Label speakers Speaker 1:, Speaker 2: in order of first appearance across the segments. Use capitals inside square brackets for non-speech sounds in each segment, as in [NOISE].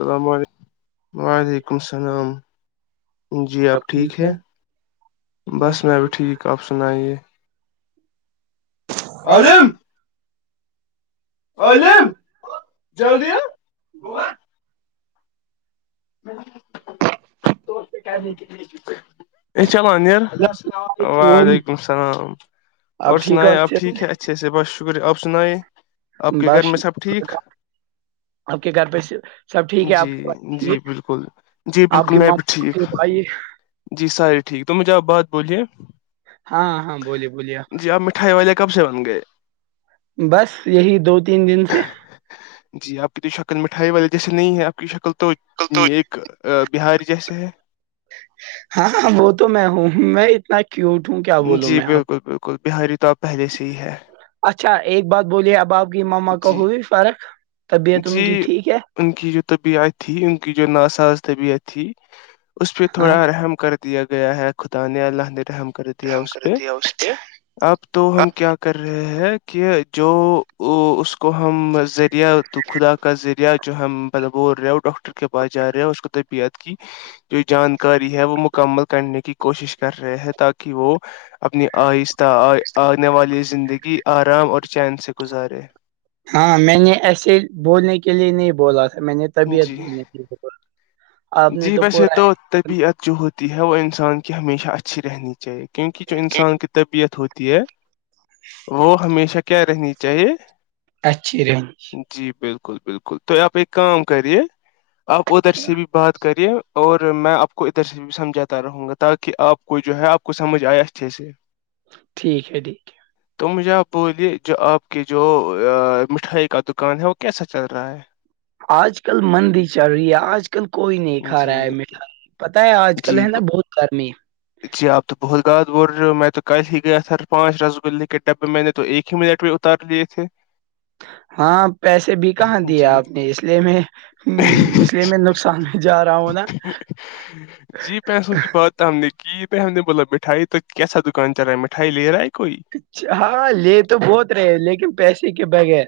Speaker 1: السلام علیکم
Speaker 2: ہاں جی
Speaker 1: وعلیکم السلام جی
Speaker 2: سب
Speaker 1: آپ ٹھیک
Speaker 2: ہے
Speaker 1: ہیں بس میں بھی ٹھیک آپ سنائیے
Speaker 2: اورجم
Speaker 1: عالم
Speaker 2: عالم
Speaker 1: جلدی
Speaker 2: چلے
Speaker 1: بی ا چلو نر
Speaker 2: علیکم
Speaker 1: وعلیکم السلام
Speaker 2: آپ
Speaker 1: اور
Speaker 2: ٹھیک ہو
Speaker 1: سنائ آپ
Speaker 2: اچھے سے؟
Speaker 1: ٹھیک ہے اچھے سے بت شکریہ آپ سنیں آپ کے گھر
Speaker 2: بس
Speaker 1: میں سب ٹھیک
Speaker 2: آپ کے گھر پہ سے- سب ٹھیک ہے آپ
Speaker 1: جی
Speaker 2: کے پاس ٹھیک
Speaker 1: جی
Speaker 2: ہے؟
Speaker 1: بالکل جی
Speaker 2: آپ
Speaker 1: بالکل
Speaker 2: کی
Speaker 1: میں
Speaker 2: ماں
Speaker 1: بھی ٹھیک
Speaker 2: آپ
Speaker 1: ٹھیک
Speaker 2: کے بھائی
Speaker 1: جی ساریے ٹھیک تو مجھے آپ بات بولیے
Speaker 2: ہاں ہاں بولیے بولیے آپ
Speaker 1: کھائے والے کب سے بن گئے
Speaker 2: بس یہی دو تین دن سے
Speaker 1: جی آپ کی تو شکل مٹھائی والے جیسے نہیں ہے آپ کی شکل تو ایک بہار جیسے ہے
Speaker 2: ہاں ہاں وہ تو میں ہوں میں اتنا کیوںٹوں کیا بولوں
Speaker 1: جی
Speaker 2: میں آپ کو۔
Speaker 1: بالکل بالکل بہاری تو آبپ پہلے سے ہی ہے
Speaker 2: اچھا ایک بات بولیے اب آپ کی مما کو
Speaker 1: جی
Speaker 2: ہوئی فرق طبیعت ان
Speaker 1: جی
Speaker 2: کی ٹھیک ہے
Speaker 1: ان کی جو طبیعت تھی ان کی جو نا ساز طبیعت تھی اس پہ
Speaker 2: ہاں
Speaker 1: تھوڑا رحم کر دیا گیا ہے خداان اللہ نے رحم کر یا
Speaker 2: ہم
Speaker 1: اس
Speaker 2: کر
Speaker 1: پہ
Speaker 2: دیا اس نے
Speaker 1: اب تو ہم کیا کر رہے ہیں کہ جو اس کو ہم ذریعہ تو خدا کا ذریعہ جو ہم بل بول رہے ہو ڈاکٹر کے پاس جا رہے ہو اس کو طربیعت کی جو جانکاری ہے وہ مکمل کرنے کی کوشش کر رہے ہیں تاکہ وہ اپنی آہستہ آنے والی زندگی آرام اور چین سے گزارے
Speaker 2: ہاں میں نے ایسے بولنے کے لیے نہیں بولا تھا میں نے طبیعت
Speaker 1: جی
Speaker 2: بولنے ج بر
Speaker 1: جی میںسے تو طبیعت جو ہوتی ہے وہ انسان کی ہمیشہ اچھی رہنی چاہیے کیونکہ جو انسان کی طبیعت ہوتی ہے وہ ہمیشہ کیا رہنی چاہیے
Speaker 2: اچھی رینج
Speaker 1: جی بالکل بالکل تو آپ ایک کام کریے آپ ادھر
Speaker 2: کیا۔
Speaker 1: سے بھی بات کرے اور میں آپ کو ادھر سے سمجھاتا رہوں گا تاکہ آپ کو جو ہے آپ کو سمجھ آئے اچھے سے
Speaker 2: ٹھیک ہے ٹھیک ہے
Speaker 1: تو مجھے آپ بولیے جو آپ کی جو مٹھائی کا دکان ہے وہ کیسا چل رہا ہے
Speaker 2: آج کل مندی چل رہی ہے آج کل آج کل کوئی نہیں کھا رہا
Speaker 1: جی
Speaker 2: ہے میٹھا پت ہے آج کل
Speaker 1: جی
Speaker 2: ہے نا بہت گرمی
Speaker 1: جی آپ تو بہت غاتاز بول رہے ہو میں تو کل ہی گیا تھار پانچ رس گلے کے ڈبے میں نے تو ایک ہی منٹ میں ترلی تھے
Speaker 2: ہاں پیسے بھی کہاں دے
Speaker 1: جی
Speaker 2: آپ نے اس لیے میں یہ میں نقصان بھی جا رہا ہوں نا
Speaker 1: جی پیسوں کی بات ہم نے کی بائی ہم نے بولا مٹھائی تو کیسا دکان چلا ہے مٹھائی لے رہا ہے کوئی
Speaker 2: اچ ہاں لے تو بہت رہے لیکن پیسے کے بغیر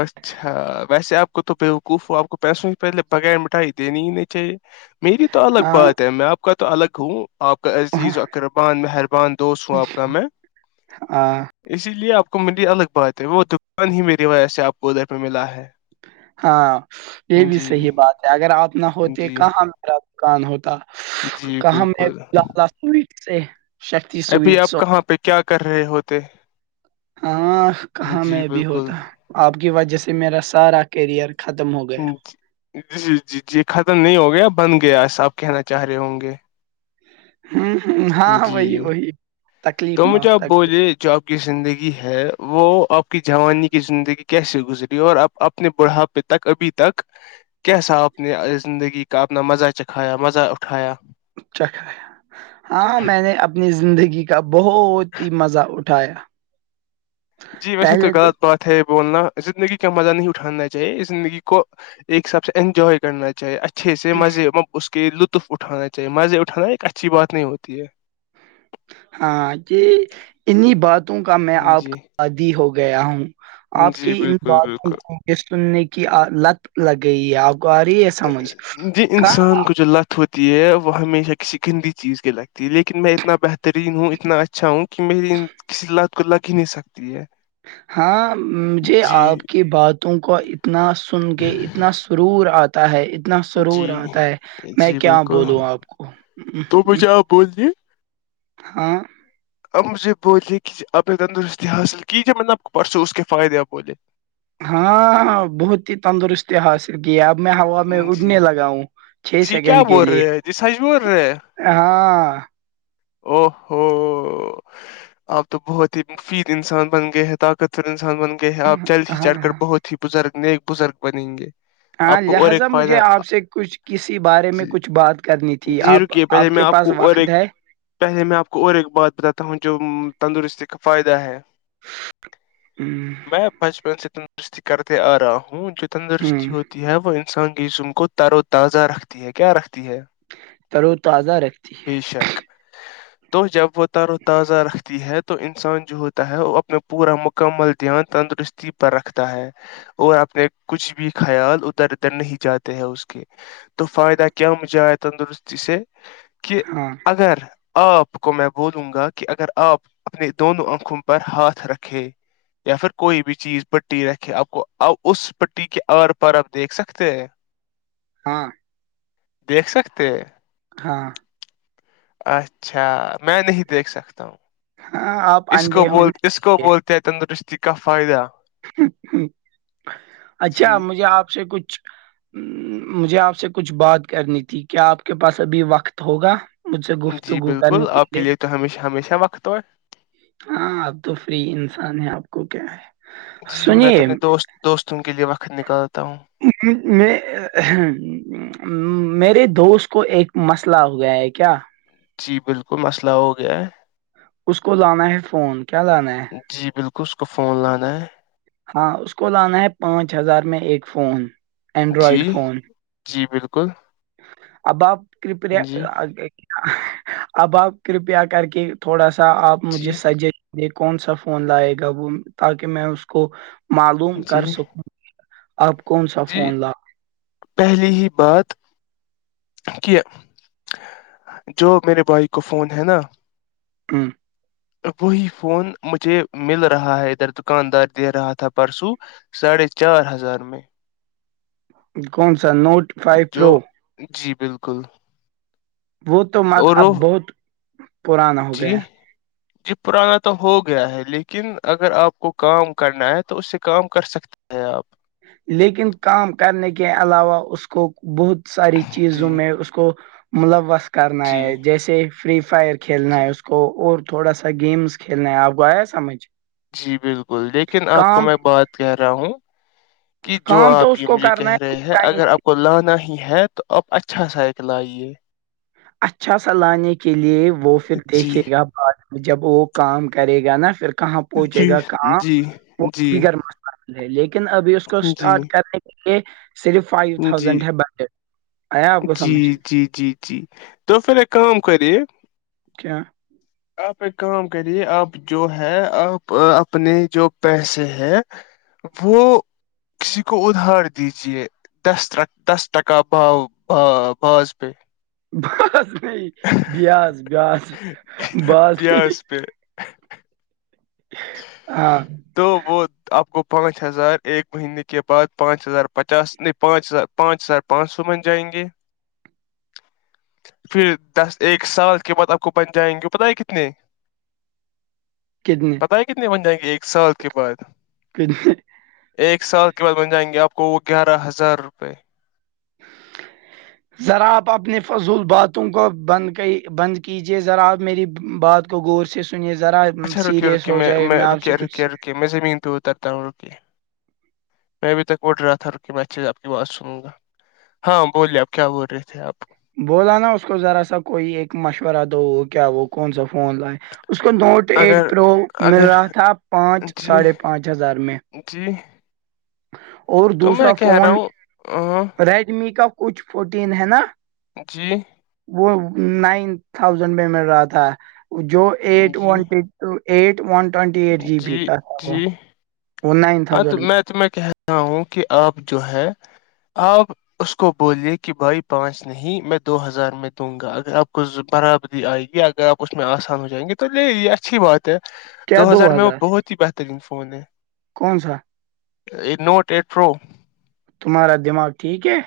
Speaker 1: اچھا ویسے آپ کو تو بےوقوف ہو آپ کو پیسوں ہی پہلے بغیر مٹھائی دینی ہی نہیں چاہیے میری تو الگ
Speaker 2: ہاں
Speaker 1: بات ہے میں آپ کا تو الگ ہوں آپ کا عزیز و قربان مہربان دوست ہوں آپ کا میں
Speaker 2: ہاں
Speaker 1: اسی لیے آپ کو میری الگ بات ہے وہ دکان ہی میری وجہ سے آپ کو ادھر پہ ملا ہے
Speaker 2: ہاں یہ بھی
Speaker 1: جی
Speaker 2: صحیح بات ہے اگر آپ نہ ہوتے
Speaker 1: جی
Speaker 2: کہاں میرا دکان ہوتا
Speaker 1: جی
Speaker 2: کہاں میں
Speaker 1: بالکل
Speaker 2: لا سوٹ سے شکتی
Speaker 1: ابھی آپ
Speaker 2: سویٹس
Speaker 1: کہاں پہ کیا کر رہے ہوتے
Speaker 2: ہاں کہاں
Speaker 1: جی
Speaker 2: میں بھی
Speaker 1: بالکل
Speaker 2: ہوتا آپ کی وجہ سے میرا سارا کیریئر ختم ہو گیا
Speaker 1: جی جی جی جی ختم نہیں ہو گیا بن گیا ایسا آپ کہنا چاہ رہے ہوں گے
Speaker 2: ہوں ہ
Speaker 1: جی تو مجھ
Speaker 2: معاف
Speaker 1: آپ
Speaker 2: تکلیف
Speaker 1: بولےپ زندگی ہے وہ آپ کی جوانی کی زندگی کیسے گزری اور آپ اپنے بڑھاپے تک ابھی تک کیسا آ اپ نے زندگی کا اپنا مزہ چکھایا مزہ اٹھایا
Speaker 2: چکھا ہاں میں نے اپنی زندگی کا بہت ہی مزہ اٹھایا
Speaker 1: جی ویسے تو غلط بات ہے بولنا زندگی کا مزہ نہیں اٹھانا چاہیے زندگی کو ایک سب سے انجوائے کرنا چاہیے اچھا اچھے سے مزے اس کے لطف اٹھا چاہے مزے اٹھانا ایک اچھی بات نہیں ہوتی ہے
Speaker 2: ہاں ج انی باتوں کا میں آپ کا
Speaker 1: جی
Speaker 2: عادی ہو گیا ہوں آپ کی
Speaker 1: جی
Speaker 2: ان
Speaker 1: بالکل
Speaker 2: باتوں
Speaker 1: بالکل
Speaker 2: کو سننے کی لت لگ گئی ہے آپ کو آ رہی ہے سمجھ
Speaker 1: ج
Speaker 2: کا
Speaker 1: انسان گو جو لت ہوتی ہے وہ ہمیشہ کسی گندی چیز کی لگتی ہے لیکن میں اتنا بہترین ہوں اتنا اچھا اچھا ہوں کہ میری کسی لات کو لگ ہی نہیں سکتی ہے
Speaker 2: ہاں مجھے
Speaker 1: جی
Speaker 2: آپ کی باتوں کو اتنا سن کے اتنا رور آپ ہے اتنا سرور
Speaker 1: جی
Speaker 2: آتا ہے میں
Speaker 1: جی
Speaker 2: کیا
Speaker 1: بالکل
Speaker 2: بولوں آپ کو ا
Speaker 1: بو دیے
Speaker 2: ہاں
Speaker 1: اب مجھے بولیے کہ آپنی تندرستی حاصل کیجیے میں نے آپ کو پرسوں اس کے فائدے آ بولے
Speaker 2: ہاں بہت ہی تندرست حاصل کیا اب میں ہوا میں
Speaker 1: جی
Speaker 2: اٹنے لگا ہوں چھ سیکنڈ کے لیے
Speaker 1: ج سج وہ
Speaker 2: ہاں
Speaker 1: او ہوو آپ تو بہت ہی مفید انسان بن گئے طاقتر انسان بن گئے گ آپ جلد ہی چڑھ کر
Speaker 2: ہاں
Speaker 1: بہت ہی بزرگ نیک بزرگ بنیں گے
Speaker 2: ہاں
Speaker 1: آپ کو اور
Speaker 2: لہذا
Speaker 1: ایک
Speaker 2: مجھے
Speaker 1: فائدہ
Speaker 2: آپ سے کچھ کسی بارے میں
Speaker 1: جی
Speaker 2: کچھ بات کرنی تھی جی آپ
Speaker 1: رکیے
Speaker 2: آپ
Speaker 1: پہلے میں
Speaker 2: کے پاس
Speaker 1: کو اور
Speaker 2: وقت
Speaker 1: ایک
Speaker 2: ہے
Speaker 1: پہلے میں آپ کو اور ایک بات بتاتا ہوں جو تندرستی کا فائدہ ہے
Speaker 2: ہوں
Speaker 1: میں بچپن سے تندرستی کرتے آ رہا ہوں جو تندرستی
Speaker 2: ہوں
Speaker 1: ہوتی ہے وہ انسان کے جم کو تر و تازہ رکھتی ہے کیا رکھتی ہے
Speaker 2: ترو تازہ رکھتی ہے
Speaker 1: بے شک تو جب وہ تر و تازہ رکھتی ہے تو تو انسان جو ہوتا ہے وہ اپنا پورا مکمل دھیان تندرستی پر رکھتا ہے اور اپنے کچھ بھی خیال اتر اتر نہیں جاتے ہیں اس کے تو فائدہ ک ہم جائے تندرستی سے کہ
Speaker 2: ہاں
Speaker 1: اگر آپ کو میں بولوں گا کہ اگر آپ اپنے دونوں آنکھوں پر ہاتھ رکھے یا پھر کوئی بھی چیز پٹی رکھے آپ کو آ اس پٹی کے آر پر آپ دیکھ سکتے ہیں
Speaker 2: ہاں
Speaker 1: دیکھ سکتے
Speaker 2: ہاں
Speaker 1: اچھا میں نہیں دیکھ سکتا ہوں
Speaker 2: ہاں آپ
Speaker 1: اس کو
Speaker 2: اندھے
Speaker 1: بول اس کو
Speaker 2: ہونے
Speaker 1: بولتے ہیں تندرستی کا فائدہ
Speaker 2: اچھا
Speaker 1: جی
Speaker 2: مجھے آپ سے کچھ مجھے آپ سے کچھ بات کرنی تھی کیا آپ کے پاس ابھی وقت ہوگا مجھے
Speaker 1: جی
Speaker 2: گفتگو کرنے
Speaker 1: بالکل
Speaker 2: کے
Speaker 1: آپ
Speaker 2: لیے
Speaker 1: تو ہمیشہ ہمیشہ وقت ہو
Speaker 2: ہاں اب تو فری انسان ہے آپ کو کیا ہے
Speaker 1: جی میں تو
Speaker 2: سنیے
Speaker 1: اپنے دوست دوستوں کے لیے وقت نکالتا ہوں
Speaker 2: میں میرے دوست کو ایک مسئلہ ہو گیا ہے کیا
Speaker 1: جی بالکل مسئلہ ہو گیا ہے
Speaker 2: اس کو لانا ہے فون کیا لانا ہے
Speaker 1: جی بالکل اس کو فون لانا ہے
Speaker 2: ہاں اس کو لانا ہے پانچ ہزار میں ایک فون اینڈرائڈ
Speaker 1: جی
Speaker 2: فون
Speaker 1: جی بالکل
Speaker 2: ابااب کپنے
Speaker 1: جی
Speaker 2: اب آپ کرپیا کر کے تھوڑا سا آپ مجھے
Speaker 1: جی
Speaker 2: سجیسٹ یہ کون سا فون لائے گا وہ تاکہ میں اس کو معلوم
Speaker 1: جی
Speaker 2: کر سکوں آپ کون سا
Speaker 1: جی
Speaker 2: فون لا
Speaker 1: پہلی ہی بات کہ جو میرے بائی کو فون ہے نا
Speaker 2: ہوں
Speaker 1: وہی فون مجھے مل رہا ہے ادھر دکاندار دے رہا تھا پرسوں ساڑھے چار ہزار میں
Speaker 2: کون سا نوٹ فائیو پرو
Speaker 1: جو جی بالکل
Speaker 2: وہ تو م
Speaker 1: اور
Speaker 2: اب
Speaker 1: وہ
Speaker 2: بہت پرانا ہو
Speaker 1: جی
Speaker 2: گیا
Speaker 1: جی پرانا تو ہو گیا ہے لیکن اگر آپ کو کام کرنا ہے تو اس سے کام کر سکتے ہے آپ
Speaker 2: لیکن کام کرنے کے علاوہ اس کو بہت ساری چیزوں
Speaker 1: جی
Speaker 2: میں اس کو ملوث کرنا
Speaker 1: جی
Speaker 2: ہے جیسے فری فائر کھیلنا
Speaker 1: جی
Speaker 2: ہے اس کو تو اور تھوڑا سا گیمس کھیلنا ہے آپ گ آیا سمجھ
Speaker 1: جی بالکل لیکن آپ کو
Speaker 2: کام
Speaker 1: میں بات کہ رہا ہوں کہ جو
Speaker 2: کام تو
Speaker 1: آپ
Speaker 2: اس
Speaker 1: یہ
Speaker 2: کو
Speaker 1: مجھے
Speaker 2: کرنا
Speaker 1: کہہ رہے
Speaker 2: ہے
Speaker 1: ہیں
Speaker 2: ٹائم
Speaker 1: اگر آپ کو لانا ہی ہے تو آپ اچھا سائیکل آئیے
Speaker 2: اچھا سا لانے کے لیے وہ پھر
Speaker 1: جی
Speaker 2: دیکھے گا بعد میں جب وہ کام کرے گا نا پھر کہاں
Speaker 1: جی
Speaker 2: پہنچے گا کام
Speaker 1: جی
Speaker 2: وہ
Speaker 1: جی
Speaker 2: گرم لیکن ابھی اس کو
Speaker 1: جی جی
Speaker 2: اسٹارٹ کرنے کے لیے صرف فائیو تھاؤزینڈ ہے بجٹ آیا آپ کو سمجھ
Speaker 1: جی جی جی جی تو پھر ایک کام کرے
Speaker 2: کیا
Speaker 1: آپ ایک کام کریے آپ جو ہے آ اپنے جو پیسے ہے وہ کسی کو ادھار دیجیے دس دس ٹکا بھاؤ باض پ
Speaker 2: بس نہیں بیاس بیاس بس نہیں
Speaker 1: ج
Speaker 2: ہاں
Speaker 1: تو وہ آپ کو پانچ ہزار ایک مہینے کے بعد پانچ ہزار پچاس نہیں پانچ ہزار پانچ ہزار پانچ سو من جائیں گے
Speaker 2: [INAUDIBLE]
Speaker 1: پھر دس ایک سال کے بعد آپ کو بن جائیں گے پت ہے کتنے
Speaker 2: کتنی
Speaker 1: پتا ہے کتنے بن جائیں گے ایک سال کے بعد
Speaker 2: کرھر [UNINTELLIGIBLE]
Speaker 1: ایک سال کے بعد بن جائیں گے آپ کو وہ گیارہ ہزار روپے
Speaker 2: [INAUDIBLE] ذرا آپ اپنی فضول باتوں کو بند بند کیجیے ذرا آپ میری بات کو ور سے سنیے ذرا سیریس ہو جائے میں آپ سے کچھ
Speaker 1: ج میں سے منتو ہو ترتاوں روکے [UNINTELLIGIBLE] میں اب تک اٹ رہا تھا رک میں اچ آپ کی بات سنوں گا ہاں بولیے آپ کیا بول رہے تھے آپ
Speaker 2: بولا نا اس کو ذرا سا کوئی ایک مشورہ دو وہ کیا وہ کون سا فون لائے اس کو نوٹ فٹ ایٹ
Speaker 1: اگر
Speaker 2: پرو مل
Speaker 1: اگر
Speaker 2: رہا تھا پانچ
Speaker 1: جی
Speaker 2: ساڑھے پانچ ہزار میں
Speaker 1: جی
Speaker 2: اور
Speaker 1: تو
Speaker 2: دوسرا
Speaker 1: میں کہہ
Speaker 2: فون
Speaker 1: رہا ہوں ہاں
Speaker 2: ریڈمی کا کچھ فورٹین ہے نا
Speaker 1: جی
Speaker 2: وہ نائن تھاؤزینڈ میں مل رہا تھا جو ایٹ
Speaker 1: جی
Speaker 2: ونٹی تو eight one twenty eight G B کا وہ [UNINTELLIGIBLE] وہ
Speaker 1: ا تو میں تو میں کہہ رہا ہوں کہ آپ جو ہے آپ اس کو بولیے کہ بھائی پانچ میں نہیں میں دو ہزار میں دوں گا اگر آپ کو برابری آئے گی اگر آپ اس میں آسان ہو جائیں گے تو تولے یہ اچھی بات ہے
Speaker 2: کیا
Speaker 1: دو ہزار میں وہ بہت ہی بہترین فون ہے
Speaker 2: کون سا [UNINTELLIGIBLE]
Speaker 1: نوٹ ای پرو [UNINTELLIGIBLE]
Speaker 2: تمہارا دماغ ٹھیک ہے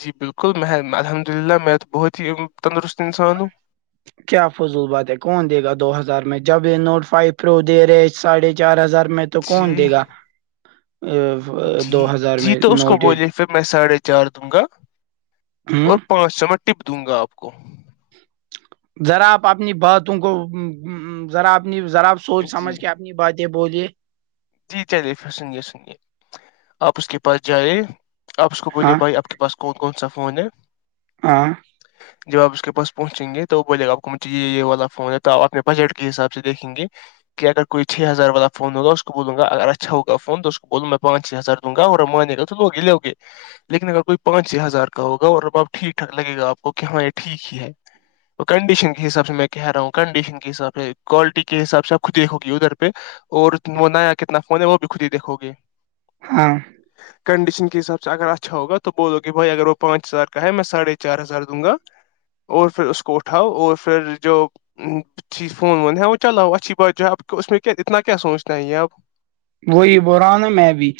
Speaker 1: جی بالکل میں الحمد للہ میں تو بہت ہی تندرست انسان ہوں
Speaker 2: کیا فضول بات ہے کون دے گا دو ہزار میں جب یہ نوٹ فائیو پرو دے رہے ساڑھے چار ہزار میں تو تو کون
Speaker 1: جی
Speaker 2: دے گا ا [UNINTELLIGIBLE]
Speaker 1: جی جی تو اس کو بولیے پھر میں ساڑھے چار دوں گا اور
Speaker 2: ہوں
Speaker 1: پانچ سو میں ٹپ دوں گا آپ کو
Speaker 2: ذرا آپ اپنی باتوں کو ذرا اپنی ذراپ سوچ
Speaker 1: جی
Speaker 2: سمجھ کے [UNINTELLIGIBLE] اپنی باتیں بوولے [UNINTELLIGIBLE]
Speaker 1: جی چلیےھر سنے سنیے آپ اس کے پاس جائی آپ اس کو بوولے
Speaker 2: ہاں
Speaker 1: بھائی آپ کے پاس کوکت کون س فون ہے
Speaker 2: ہاں
Speaker 1: جب آپ اس کے پس پہنچیں گے تو وہ بولے گا آپ کو مجھے یہ والا فون ہے تو آپ اپنے بجٹ کے حساب سے دیکھیں گے کہ اگر کوئی چھ ہزار والا فون ہوگا اس کو اس کو بول گا اگر اچھا ہوگا فون تو اس کو بولوں میں پانچ چھ ہزار دوں گا اور مانے گا تو لوگ لو گے لیکن اگر کوئی پانچ چھ ہزار کا ہوگا اور اب آب ٹھیک ٹھاک لگے گا آپ کو کہ ہاں یہ ٹھیک ہی ہے کنڈیشن کے حساب سے میں کہہ رہا ہوں کڈیشن کے حساب سے کوالٹی کے حساب سے آب خود دیک ہوگی ادھر پہ اور وہ نیا کتنا فون ہے وہ بھی خود ہی دیکھو گے
Speaker 2: ہاں
Speaker 1: کنڈیشن کے حساب سے اگر اچھا ہوگا تو بولو کہ بھائی اگر وہ پانچ ہزار کا ہے میں ساڑھے چار ہزار دوں گا اور پھر اس کو اٹھاؤ اور پھر جو اچھی فون ہےاں وہ چلو ہو اچھی بات جو ہے آپ کو اس میں کیا اتنا کیا سوچنا ہے یہ آب
Speaker 2: وہی ب رہا نا میں بھی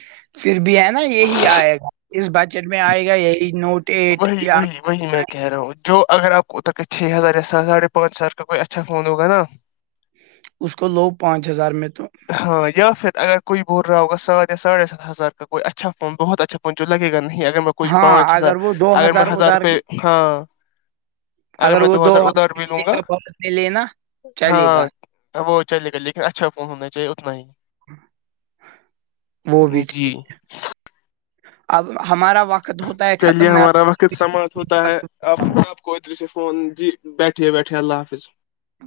Speaker 2: پھر بھی ہے نا یہی آئے گا اس بجٹ میں آئے گا یہی نوٹ ایٹ
Speaker 1: وہی
Speaker 2: یا
Speaker 1: وہی وہی میں کہہ رہا ہوں جو اگر آپ کو تک کہ چھ ہزار یا س ساڑھے پانچ ہزار کا کوئی اچھا فون ہوگا نا
Speaker 2: اس کو لو پانچ ہزار میں تو
Speaker 1: ہاں یا پھر اگر کوئی ب رہا ہوگا سات یا ساھے سات ہزار کا کوئی اچھا فون بہت اچھا فون جو لگے گا نہیں ا اگر میں کو پانچ
Speaker 2: ہاں
Speaker 1: سر
Speaker 2: اگر وہ دو ہزار ادھار [UNINTELLIGIBLE] اگر
Speaker 1: میں
Speaker 2: وہ دو
Speaker 1: ادھار بھی
Speaker 2: ہزار
Speaker 1: لوں گا
Speaker 2: کا ب لےینا
Speaker 1: ہاں وہ چلے گا لیکن اچھا فون ہونا چاہیے اتنا ہی
Speaker 2: وہ بھی ٹھیک
Speaker 1: جی
Speaker 2: ہے اب ہمارا وقت ہوتا ہے
Speaker 1: چلیے
Speaker 2: ختم میں آپ
Speaker 1: ہمارا وقت سماعت
Speaker 2: کو
Speaker 1: ہوتا
Speaker 2: بات
Speaker 1: ہے
Speaker 2: کرتا ہوں۔
Speaker 1: اپپ کوئیتری سے فون جی بیٹھے بیٹھے اللہ حافظ
Speaker 2: ا